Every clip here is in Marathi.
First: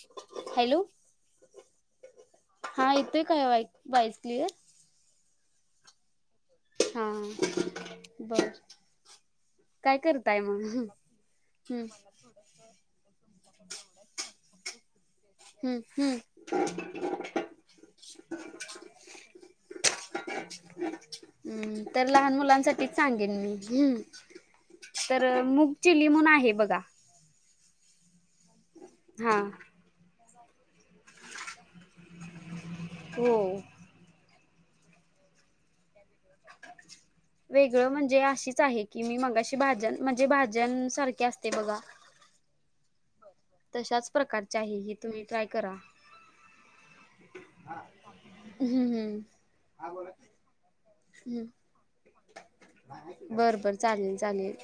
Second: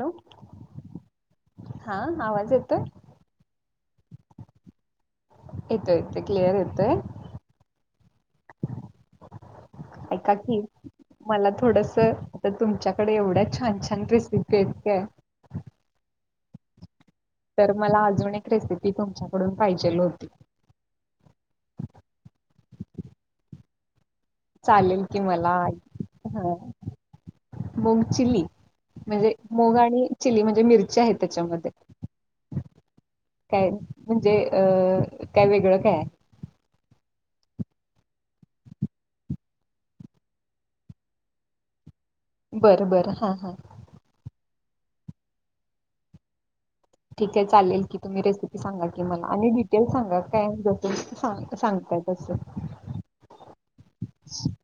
हॅलो हॅलो हा आवाज हा येतोय काय बाईस क्लिअर येतो येतो हा बरं ऐका की मला थोडंसं आता तुमच्याकडे एवढ्या छान छान रेसिपी आहेत काय हम्म हम्म तर मला अजून एक रेसिपी तुमच्याकडून पाहिजेल होती हम् तर लहान तेच सांगेन मी हम् चालेल की मला आहे हा बघा मुंग चिली म्हणजे हा मुग आणि चिली म्हणजे मिरची आहे त्याच्यामध्ये. हो काय म्हणजे अं काय वेगळं काये? [inaudible] वेगळं म्हणजे अशीच आहे की मी मगाशी भाजन म्हणजे भाज्यान सारखे असते बघा. बरं बर हा. तशाच प्रकारचे आहे हे तुम्ही ट्राय करा. ठीक आहे चालेल की तुम्ही रेसिपी हम्म सांगा की हम्म मला, आणि डिटेल् सांगा काय जसं हम्म सांगते, सांगते बरं बरं चालेल चालेल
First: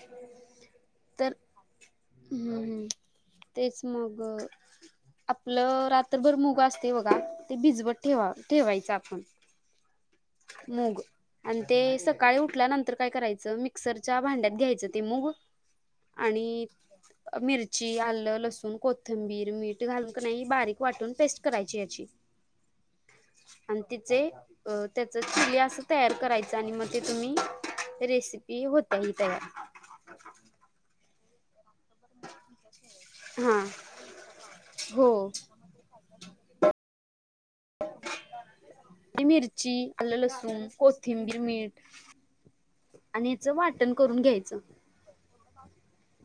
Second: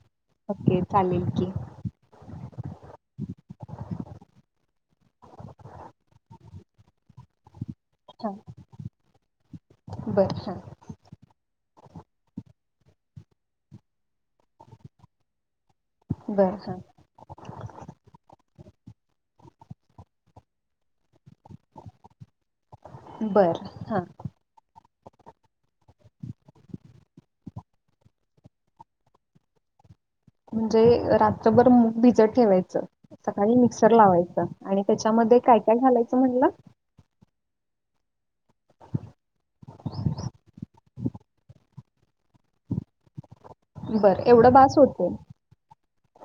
ओके, चालेल तर की. हम्म हम्म [inaudible] तेच मग आपलं रात्रभर मुग असतंय बघा ते भिजवत हां ठेवा ठेवायचं आपण. बरं हां मूग अन ते सकाळी उठल्यानंतर काय करायचं मिक्सरच्या भांड्यात घ्यायचं ते मूग बरं आणि हां मिरची, आलं, लसूण कोथंबीर, मीठ घालून का नाही बारीक वाटून पेस् करायची याची बरं आणि हां तिचे त्याचं चिली असं तयार करायचं आणि मग ते तुम्ही रेसिपी होतय ही तयार. म्हणजे रात्रभर मूग भिजत ठेवायचं, सकाळी हा मिक्सर लावायचं, आणि हो त्याच्यामध्ये काय काय घालायचं? म्हणलं आणि मिरची, आलं, लसूण कोथिंबीर, मीठ आणि याचं वाटण करून बरं एवढं घ्यायचं. बास होते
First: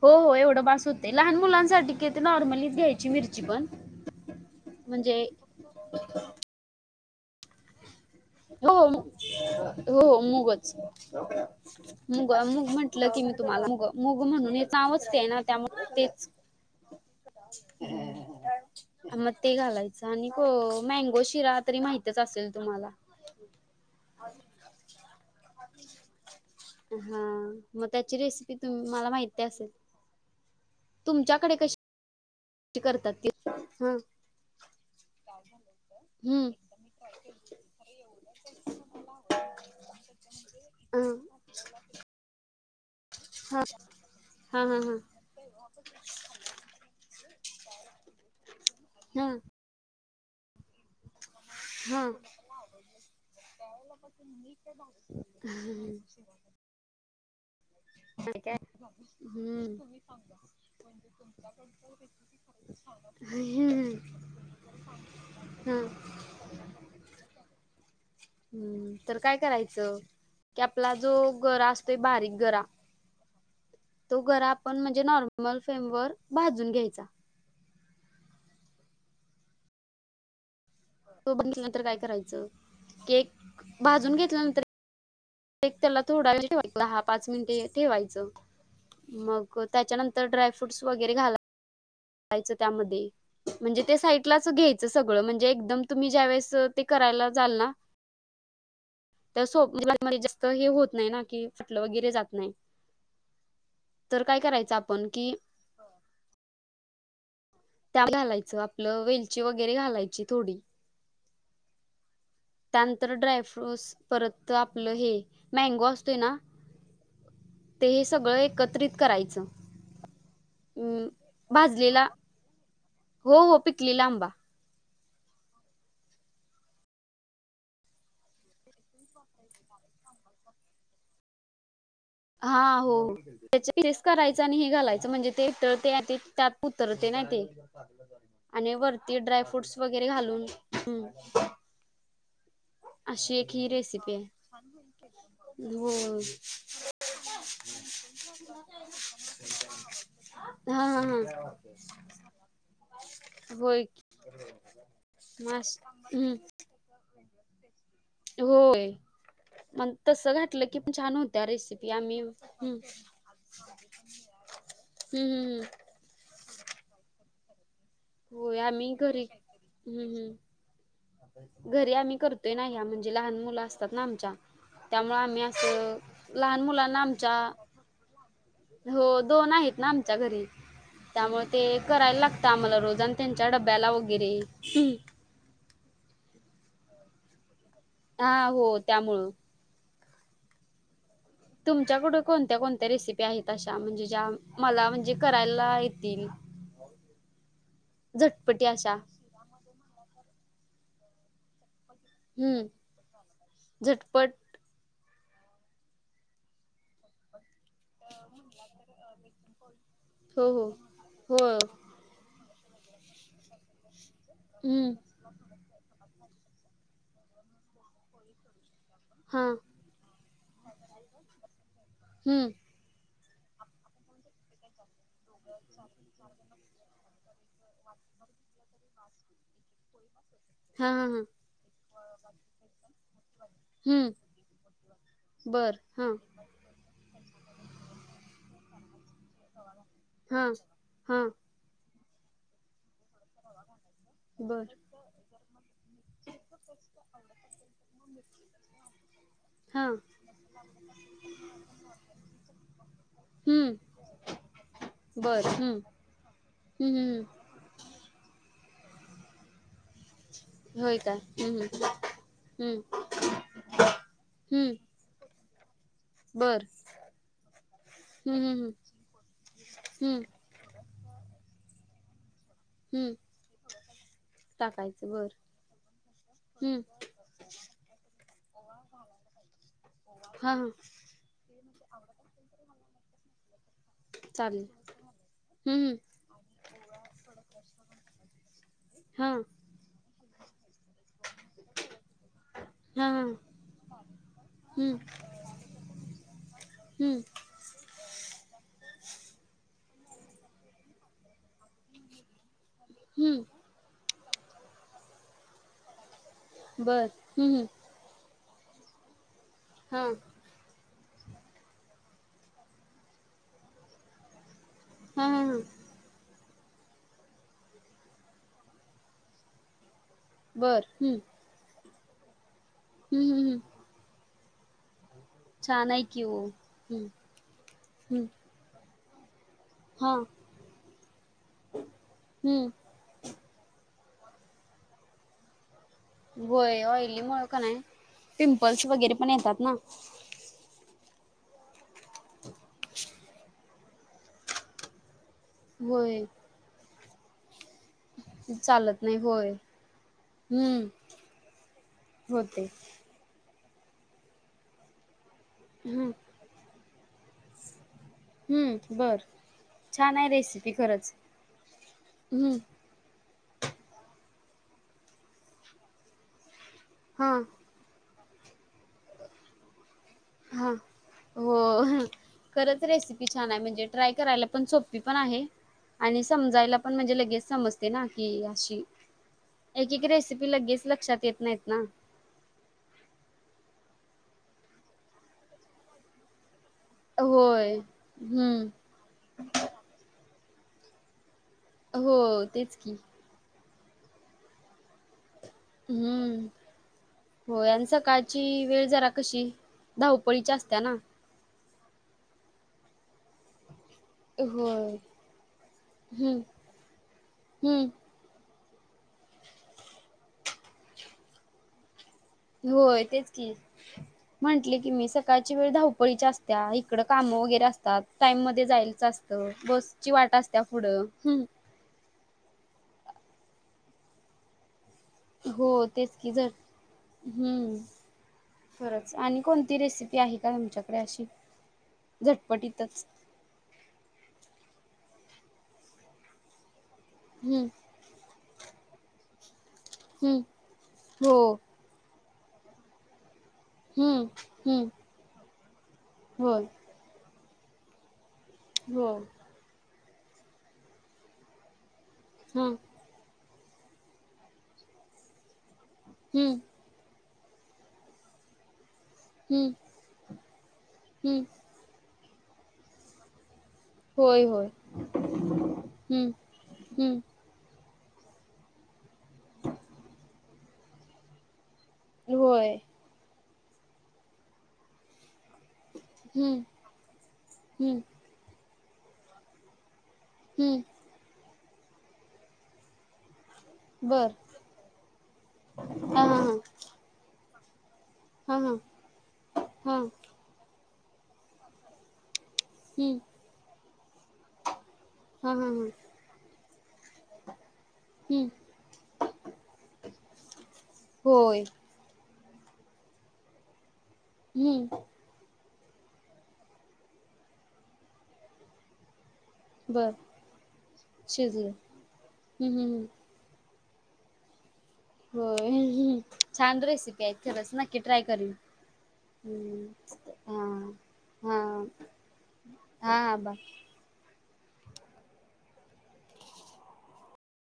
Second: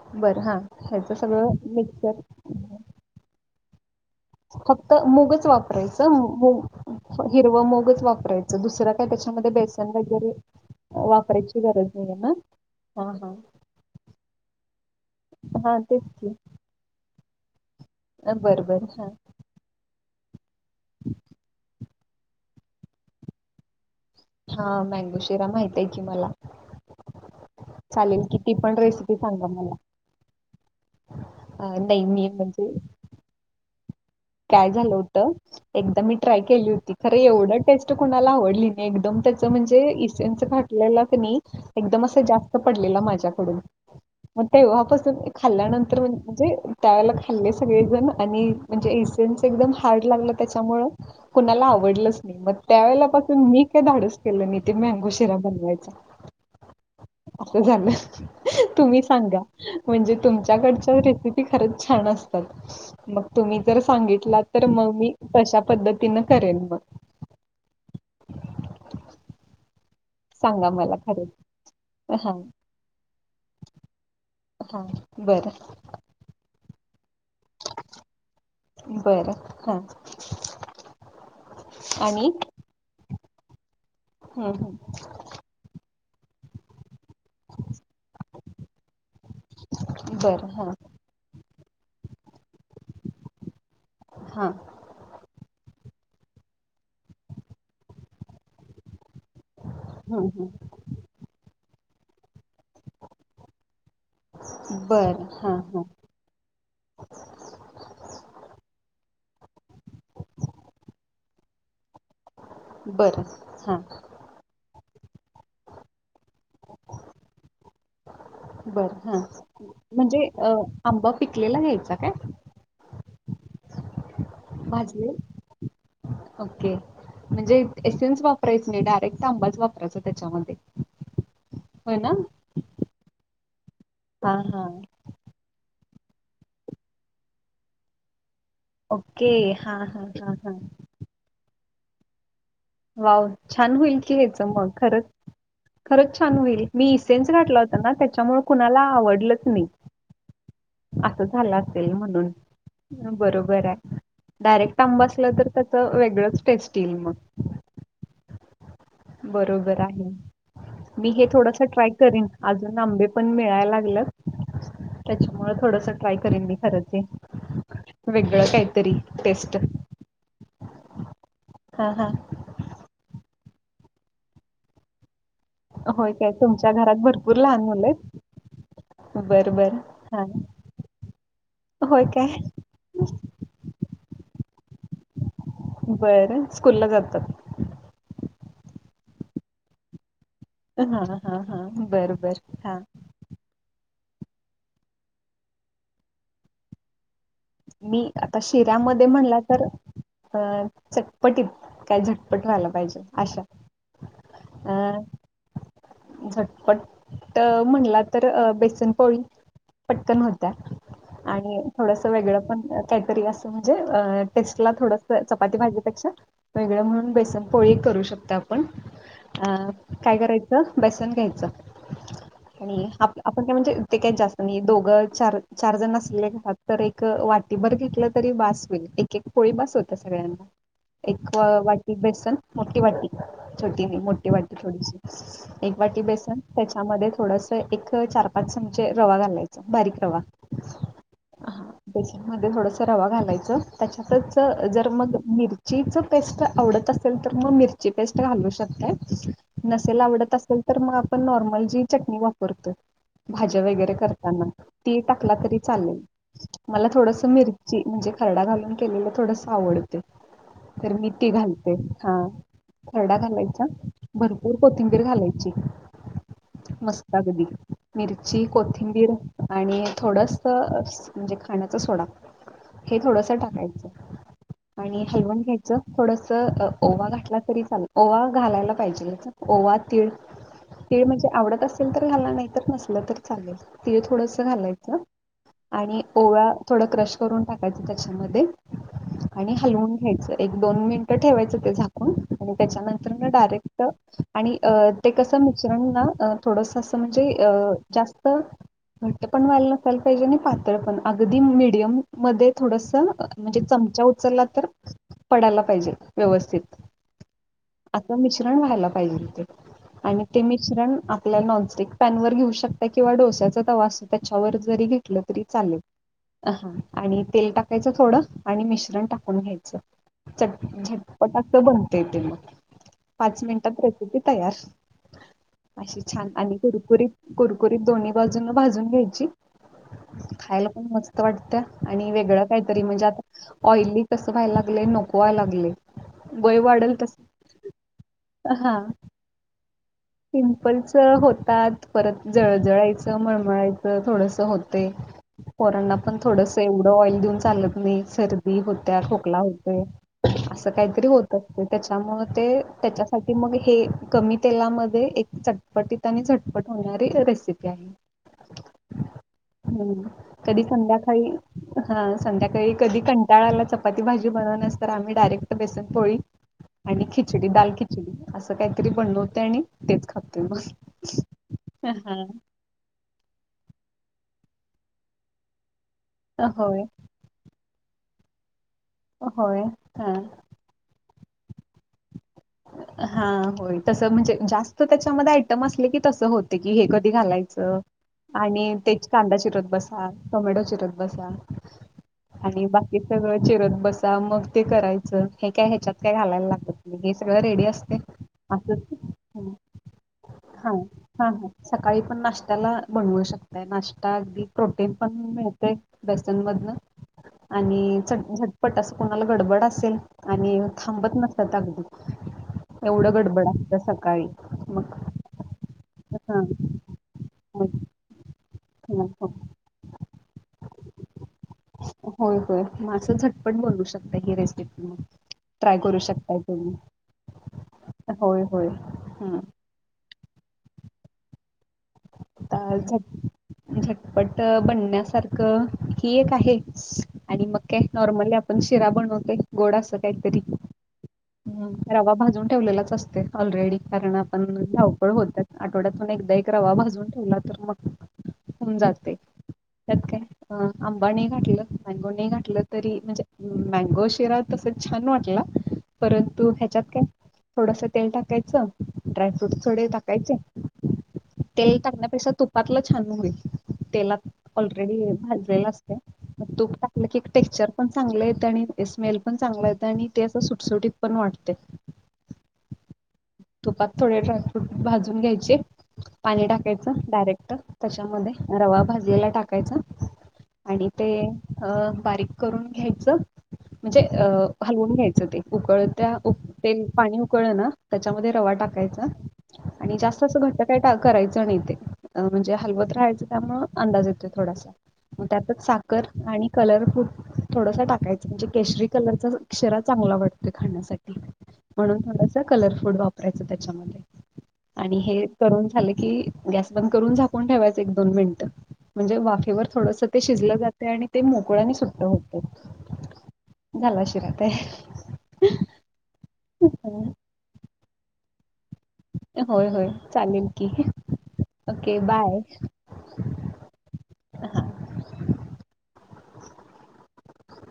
हो हो बरं हां एवढं बास होतय, ह्याचं लहान सगळं मुलांसाठी कि ते मिक्सर नॉर्मलीच घ्यायची मिरची पण. फक्त म्हणजे मूगच वापरायचं, हो हिरवा मूगच वाप हो मुगच, वापरायची गरज नाही आहे ना मूग म्हटलं हां की मी हां तुम्हाला मुग मुग म्हणून ना वच ते ना हां त्यामुळे तेच [inaudible] बरोबर हा आणिक मॅंगो शिरा तरी माहितच असेल तुम्हाला. हा मँगो शिरा माहित आहे की मला. हा मग त्याची चालेल की ती रेसिपी पण तुम्हां ला रेसिपी माहिती सांगा असेल. मला तुमच्याकडे कशी अ, नाही मी म्हणजे ती करतात ती हां काय झालं होतं एकदा मी ट्राय हम्म केली होती खरं, एवढं टेस्ट कोणाला आवडली नाही एकदम त्याच म्हणजे इसनच खाटलेला क नाही हा एकदम अस जास्त पडलेला माझ्याकडून मग हा हा हा तेव्हापासून खाल्ल्यानंतर म्हणजे त्यावेळेला खाल्ले सगळेजण आणि म्हणजे हा इसेन्स एकदम हार्ड लागलं त्याच्यामळं कुणाला हा आवडलंच हा नाही मग त्यावेेळेलापासून मी काय धाडस केलं नाही ते मँगो शिरा बनवायचा. [inaudible] काय झालं, तुम्ही सांगा हम्म म्हणजे तुमच्याकडच्या रेसिपी खरंच छान असतात. मग तुम्ही जर सांग हम्म सांगितला तर मग मी तशा हा पद्धतीन करेन मग. हम्म तर काय करायचं की सांगा आपला मला जो खरं गरा असतोय हा बारीक गरा तो गरा आपण हा म्हणजे बरं नॉर्मल फेम वर भाजून घ्यायचा. बरं हा तो बनल्या नंतर काय करायचं, केक भाजून हम्म घेतल्यानंतर हम्. एक त्याला थोडा वेळ. पाच मिनटे ठेवायचं मग त्याच्यानंतर बरं ड्राय हां फ्रूट्स वगैरे घाला. यच त्यामध्ये म्हणजे ते साईडलाच हां घ्यायचं सगळं म्हणजे एकदम तुम्ही ज्यावेेळेस ते करायला जाल ना. सोप जास्त हे होत नाही ना की फटलं वगैरे जात. नाही तर काय करायचं आपण बरं कि हां हां वेलची वगैरे घालायची थोडी त्यानंतर बरं हां ड्रायफ्रूटस परत आपलं हे मँगो असतोय ना. ते. सगळ एकत्रित बरं हां करायच म्हणजे अ, आंबा पिकलेला घ्यायचा भाजलेला काय हो हो पिकली ला आंबा. ज ओके. म्हणजे एसन्स वापरायच नाही डायरेक्ट तंबाच वापरायचा त्याच्यामध्ये हो ना. हा हो त्या तेच हा करायचं आणि हा हे घालायचं म्हणजे ते. ते ते त्यात उतरते नाही ते. आणि वरती ओके ड्राय हा फ्रूट्स हा वगैरे हा घालून हा वाह अशी एक ही छान होईल रेसिपी कि आहे ह्याच मग खरच खरच हो छान होईल मी. सेनस घटला होता ना त्याच्यामुळे कुणाला आवडलच नाही. हा हा असं हा झालं असेल म्हणून बरोबर होय आहे डायरेक्ट आंबासलं तर त्याच मस् हम्म वेगळंच टेस्ट येईल मग.. होय बरोबर मग आहे तसं घातलं की पण मी छान हे होत्या थोडसा ट्राय रेसिपी आम्ही करीन हम्म हम्म अजून आंबे पण मिळायला लागले.. त्याच्यामुळे हम्म थोडस ट्राय करेन मी खर वेगळं होय आम्ही काहीतरी घरी टेस्ट हम्म हम्म घरी हां हां आम्ही करतोय नाही म्हणजे लहान मुलं असतात ना आमच्या त्यामुळे आ अस होय काय लहान तुमच्या मुलांना घरात आमच्या भरपूर लहान मुलं आहेत हो दोन बरं बरं आहेत ना आमच्या हां घरी त्यामुळे ते होय करायला काय लागतं आम्हाला रोज आणि त्यांच्या डब्याला वगैरे बर स्कूलला जातात हा हो त्यामुळं ह ह तुमच्याकड कोणत्या कोणत्या रेसिपी आहेत अशा म्हणजे मला म्हणजे करायला येतील मी आता झटपटी अशा शिऱ्यामध्ये म्हणला तर अ चटपटीत काय झटपट हम्म व्हाला पाहिजे आशा झटपट अं झटपट म्हणला तर बेसनपोळी पटकन हो होत्या हो हो आणि थोडसं वेगळं पण काहीतरी असं म्हणजे अ टेस्टला हम्म थोडस चपाती भाजीपेक्षा वेगळं म्हणून बेसन पोळी करू शकता आपण हां अ काय करायचं बेसन घ्यायचं हम्म आणि आपण काय म्हणजेे काही जास्त नाही दोघं चार चार जण असलेात तर एक वाट टीभर घेतलं तरी बस होईल एक एक पोळी बस होता सगळ्यांना हां हां हां एक वाट बेसन मोठी वाटी छोटी नाही हम्म मोठी वाटी थोडीशी एक बरं वाटी हां बेसन त्याच्यामध्ये थोडस एक चार पाच चमचे रवा घालायच बारीक रवा हां हां मध्ये थोडस रवा घालायचं त्याच्यातच बरं जर मग मिरचीचं पेस्ट आवडत असेल तर मग मिरची पेस्ट घालू शकते हां नसेल आवडत असेल तर मग आपण नॉर्मल जी चटणी वापरतो भा हम्म वगरे करताना त टाकला बरं तरी हम्म चालेल मला हं, हं, थोडस मिरची म्हणजे खड घालून केलेला थोडस आवडते हं तर होय मी काय ती हं, घालते हा हं, हं, खरडा घालायचा भरपूर पोथं र घालायची बर मस्त अगदी मिरची हं, कोथिंबीर आणि हं, थोडस म्हणजे खाण्याचा सोडा हे हं थोडस टाकायचं आणि टाकायचं बरं हलवुण घ्यायचं थोडस हं ओवा घातला तरी चाल ओवा घालायला पाहिजे ओवा तीळ हां हां तीळ म्हणजे आवडत असेल तर घायला नाही तर नसलं तर चालेल तीळ थोडस चालेल घालायचं हं, हं आणि ओव्या थोड क्रश करून टाकायचं त्याच्यामध्ये हां आणि हलवून घ्यायचं एक दोन मिनिटं ठेवायचं ते झाकून आणि हां त्याच्यानंतर हां डायरेक्ट आणि अ हं, ते कसं मिश्रण ना थोडस असं म्हणजे हं, अ जास्त घट पण व्हाय असायला पाहिजे आणि पातळ पण अगदि मिडियम मध्ये थोडसं हं म्हणजे चमचा उचला तर पडायला पाहिजे व्यवस्थित बरं हं, हं पण व्हायला पाहिजेल हां आणि ते मिश्रण आपल्या नॉनस्टिक पॅन वर घेऊ शकता किंवा डोस्याचा तवा असतो त्याच्यावर जरी घेतलं हां तरी हां हां चालेल हा आणि तेल टाकायचं थोडं आणि मिश्रण टाकून घ्यायचं चट बरं हं, झटपटाक बनते येते मग हं, पाच हं, हं मिनिटात रेसिपी तयार अशी आहे कि छान ओ आणि हम्म कुरकुरीत कुरकुरीत दोन्ही हम्म बाजूनं भाजून घ्यायची हा खायला पण मस्त वाटत आणि वेगळं हम्म काहीतरी म्हणजे आता ऑइली कस व्हाय लागले नको व्हाय लागले वय होय वाढल तस ऑइली मुळ का नाय पिंपल्स वगैरे पण येतात ना पिंपलच होतात परत जळजळायचं मळमळायच थोडस होते पोरांना पण होय थोडस एवढं ऑइल देऊन चालत नाही सर्दी होत्या चालत नाही खोकला होय होत असं हम्म काहीतरी होत असते त्याच्यामुळ ते होते त्याच्या साठी मग हे कमी तेलामध्ये एक चटपटीत हम्म आणि झटपट होणारी रेसिपी आहे हम्म बर हम्म छान आहे कधी रेसिपी खरंच संध्याकाळी हा हम्म संध्याकाळी कधी क बाळाला चपाती भाजी बनव नस तर आम्ही डायरेक्ट बेसन पोळी आणि हा खिचडी दाल खिचडी असं काहीतरी बणवते आणि तेच खातोय हा मग हो करत रेसिपी छान आहे म्हणजे ट्राय करायला पण सोपी पण आहे आणि हा समजायला होय पण म्हणजे लगेच समजते ना की अशी होय एक एक हा रेसिपी लगेच लक्षात येत नाहीत ना हा होय तस म्हणजे जास्त त्याच्यामध्ये आयटम असले की तस होत की हे कधी होय घालायचं हम्म आणि तेच कांदा चिरत बसा टोमॅटो चिरत बसा हो, आणि तेच की. बाकी सगळं चिरत बस मग ते करायचं हे काय ह्याच्यात काय हं. घालायला लागत रेडि होय आणि असत्या सकाळची असच वेळ जरा कशी धावपळीची ह असत्या ना. हं सकाळी पण नाश्त्याला बनवू शकतय नाश् ता अगदी प्रोटीन होय. पण मिळतेय बेसन हं, मधन हं. आणि चट पट असं कोणाला गडबड असेल आणि थांबत नसत अगदी होय एवढं तेच गडबड की असतं सकाळी म्हंटले की मग मी सकाळची वेळ धावपळीच्या हा असत्या इकड काम वगैरे मग असतात टाइम मध्ये जायच हा, हो. असत बस ची वाट असत्या पुढं हम् होय होय म असं झटपट बनवु शकता ही रेसिपी हो ट्राय करू तेच की शकताय जर तुम्ही हम्म होय होय खरच आणि कोणती रेसिपी आहे का तुमच्याकडे अशी आता झटपटीतच. झटपट बन पाण्यासारख ही एक आहे आणि मग हं, काय नॉर्मली आपण शिरा बनवतोय गोड असं काहीतरी हं. हो. रवा भाजून ठेवलेलाच असते ऑलरेडी कारण हं, आपण हं. धावपळ होतात आठवड्यातून एकदा एक होय, रवा भाजून ठेवला तर मग होन जाते हो. त्यात काय अ आंबानी घाठलं मँगो नाही घटलं हं, तरी म्हणजे मँगो शिरा तस छान वाटला परंतु हं. ह्याच्यात काय थोडस तेल टाकायचं ड्रायफ्रूट हम्म थोडे टाकायचे हम्म तेल टाकण्यापेक्षा तुपातलं छान होईल तेलात होय होय ऑलरेडी भाजलेला असते हम्म मग तूप टाकलं की हम्म टेक्चर पण चांगले येत आणि स्मेल पण चांगला येत आणि ते असं सुटसुटीत पण वाटते होय तुपात थोडे ड्रायफ्रूट भाजून घ्यायचे पाणी हम्म टाकायचं डायरेक्ट हम्म त्याच्यामध्ये रवा भाजीला टाकायचं आणि हम्म ते अ बारीक करून घ्यायचं म्हणजे अ बर हलवून घ्यायचं ते उकळत हा हा ते पाणी उकळलं ना त्याच्यामध्ये रवा हा हा टाकायचा हा आणि जास्त अस घट काय करायचं नाही ते म्हणजे हलवत हम्म राहायचं त्यामुळे अंदाज येतो थोडासा मग हा हा त्यातच हा साखर आणि कलरफूड थोडसा टाकायच म्हणजे हम्म केशरी कलरचा क्रा चांगला वाटतोय खाण्यासाठी होय म्हणून थोडासा कलरफुड वापरायचं त्याच्यामध्ये हम्म आणि हे ठ मि म्ह थोडस बर ते शिजलं जाते आणि ते शिजलं मोकळ्याने सुट्ट होत हम्म हम्म हम्म झाल शिरा तयार हो छान रेसिपी आहे खरच नक्की ट्राय करीन होय होय हम्म चालेल हा की हा ओके बाय हा हा बा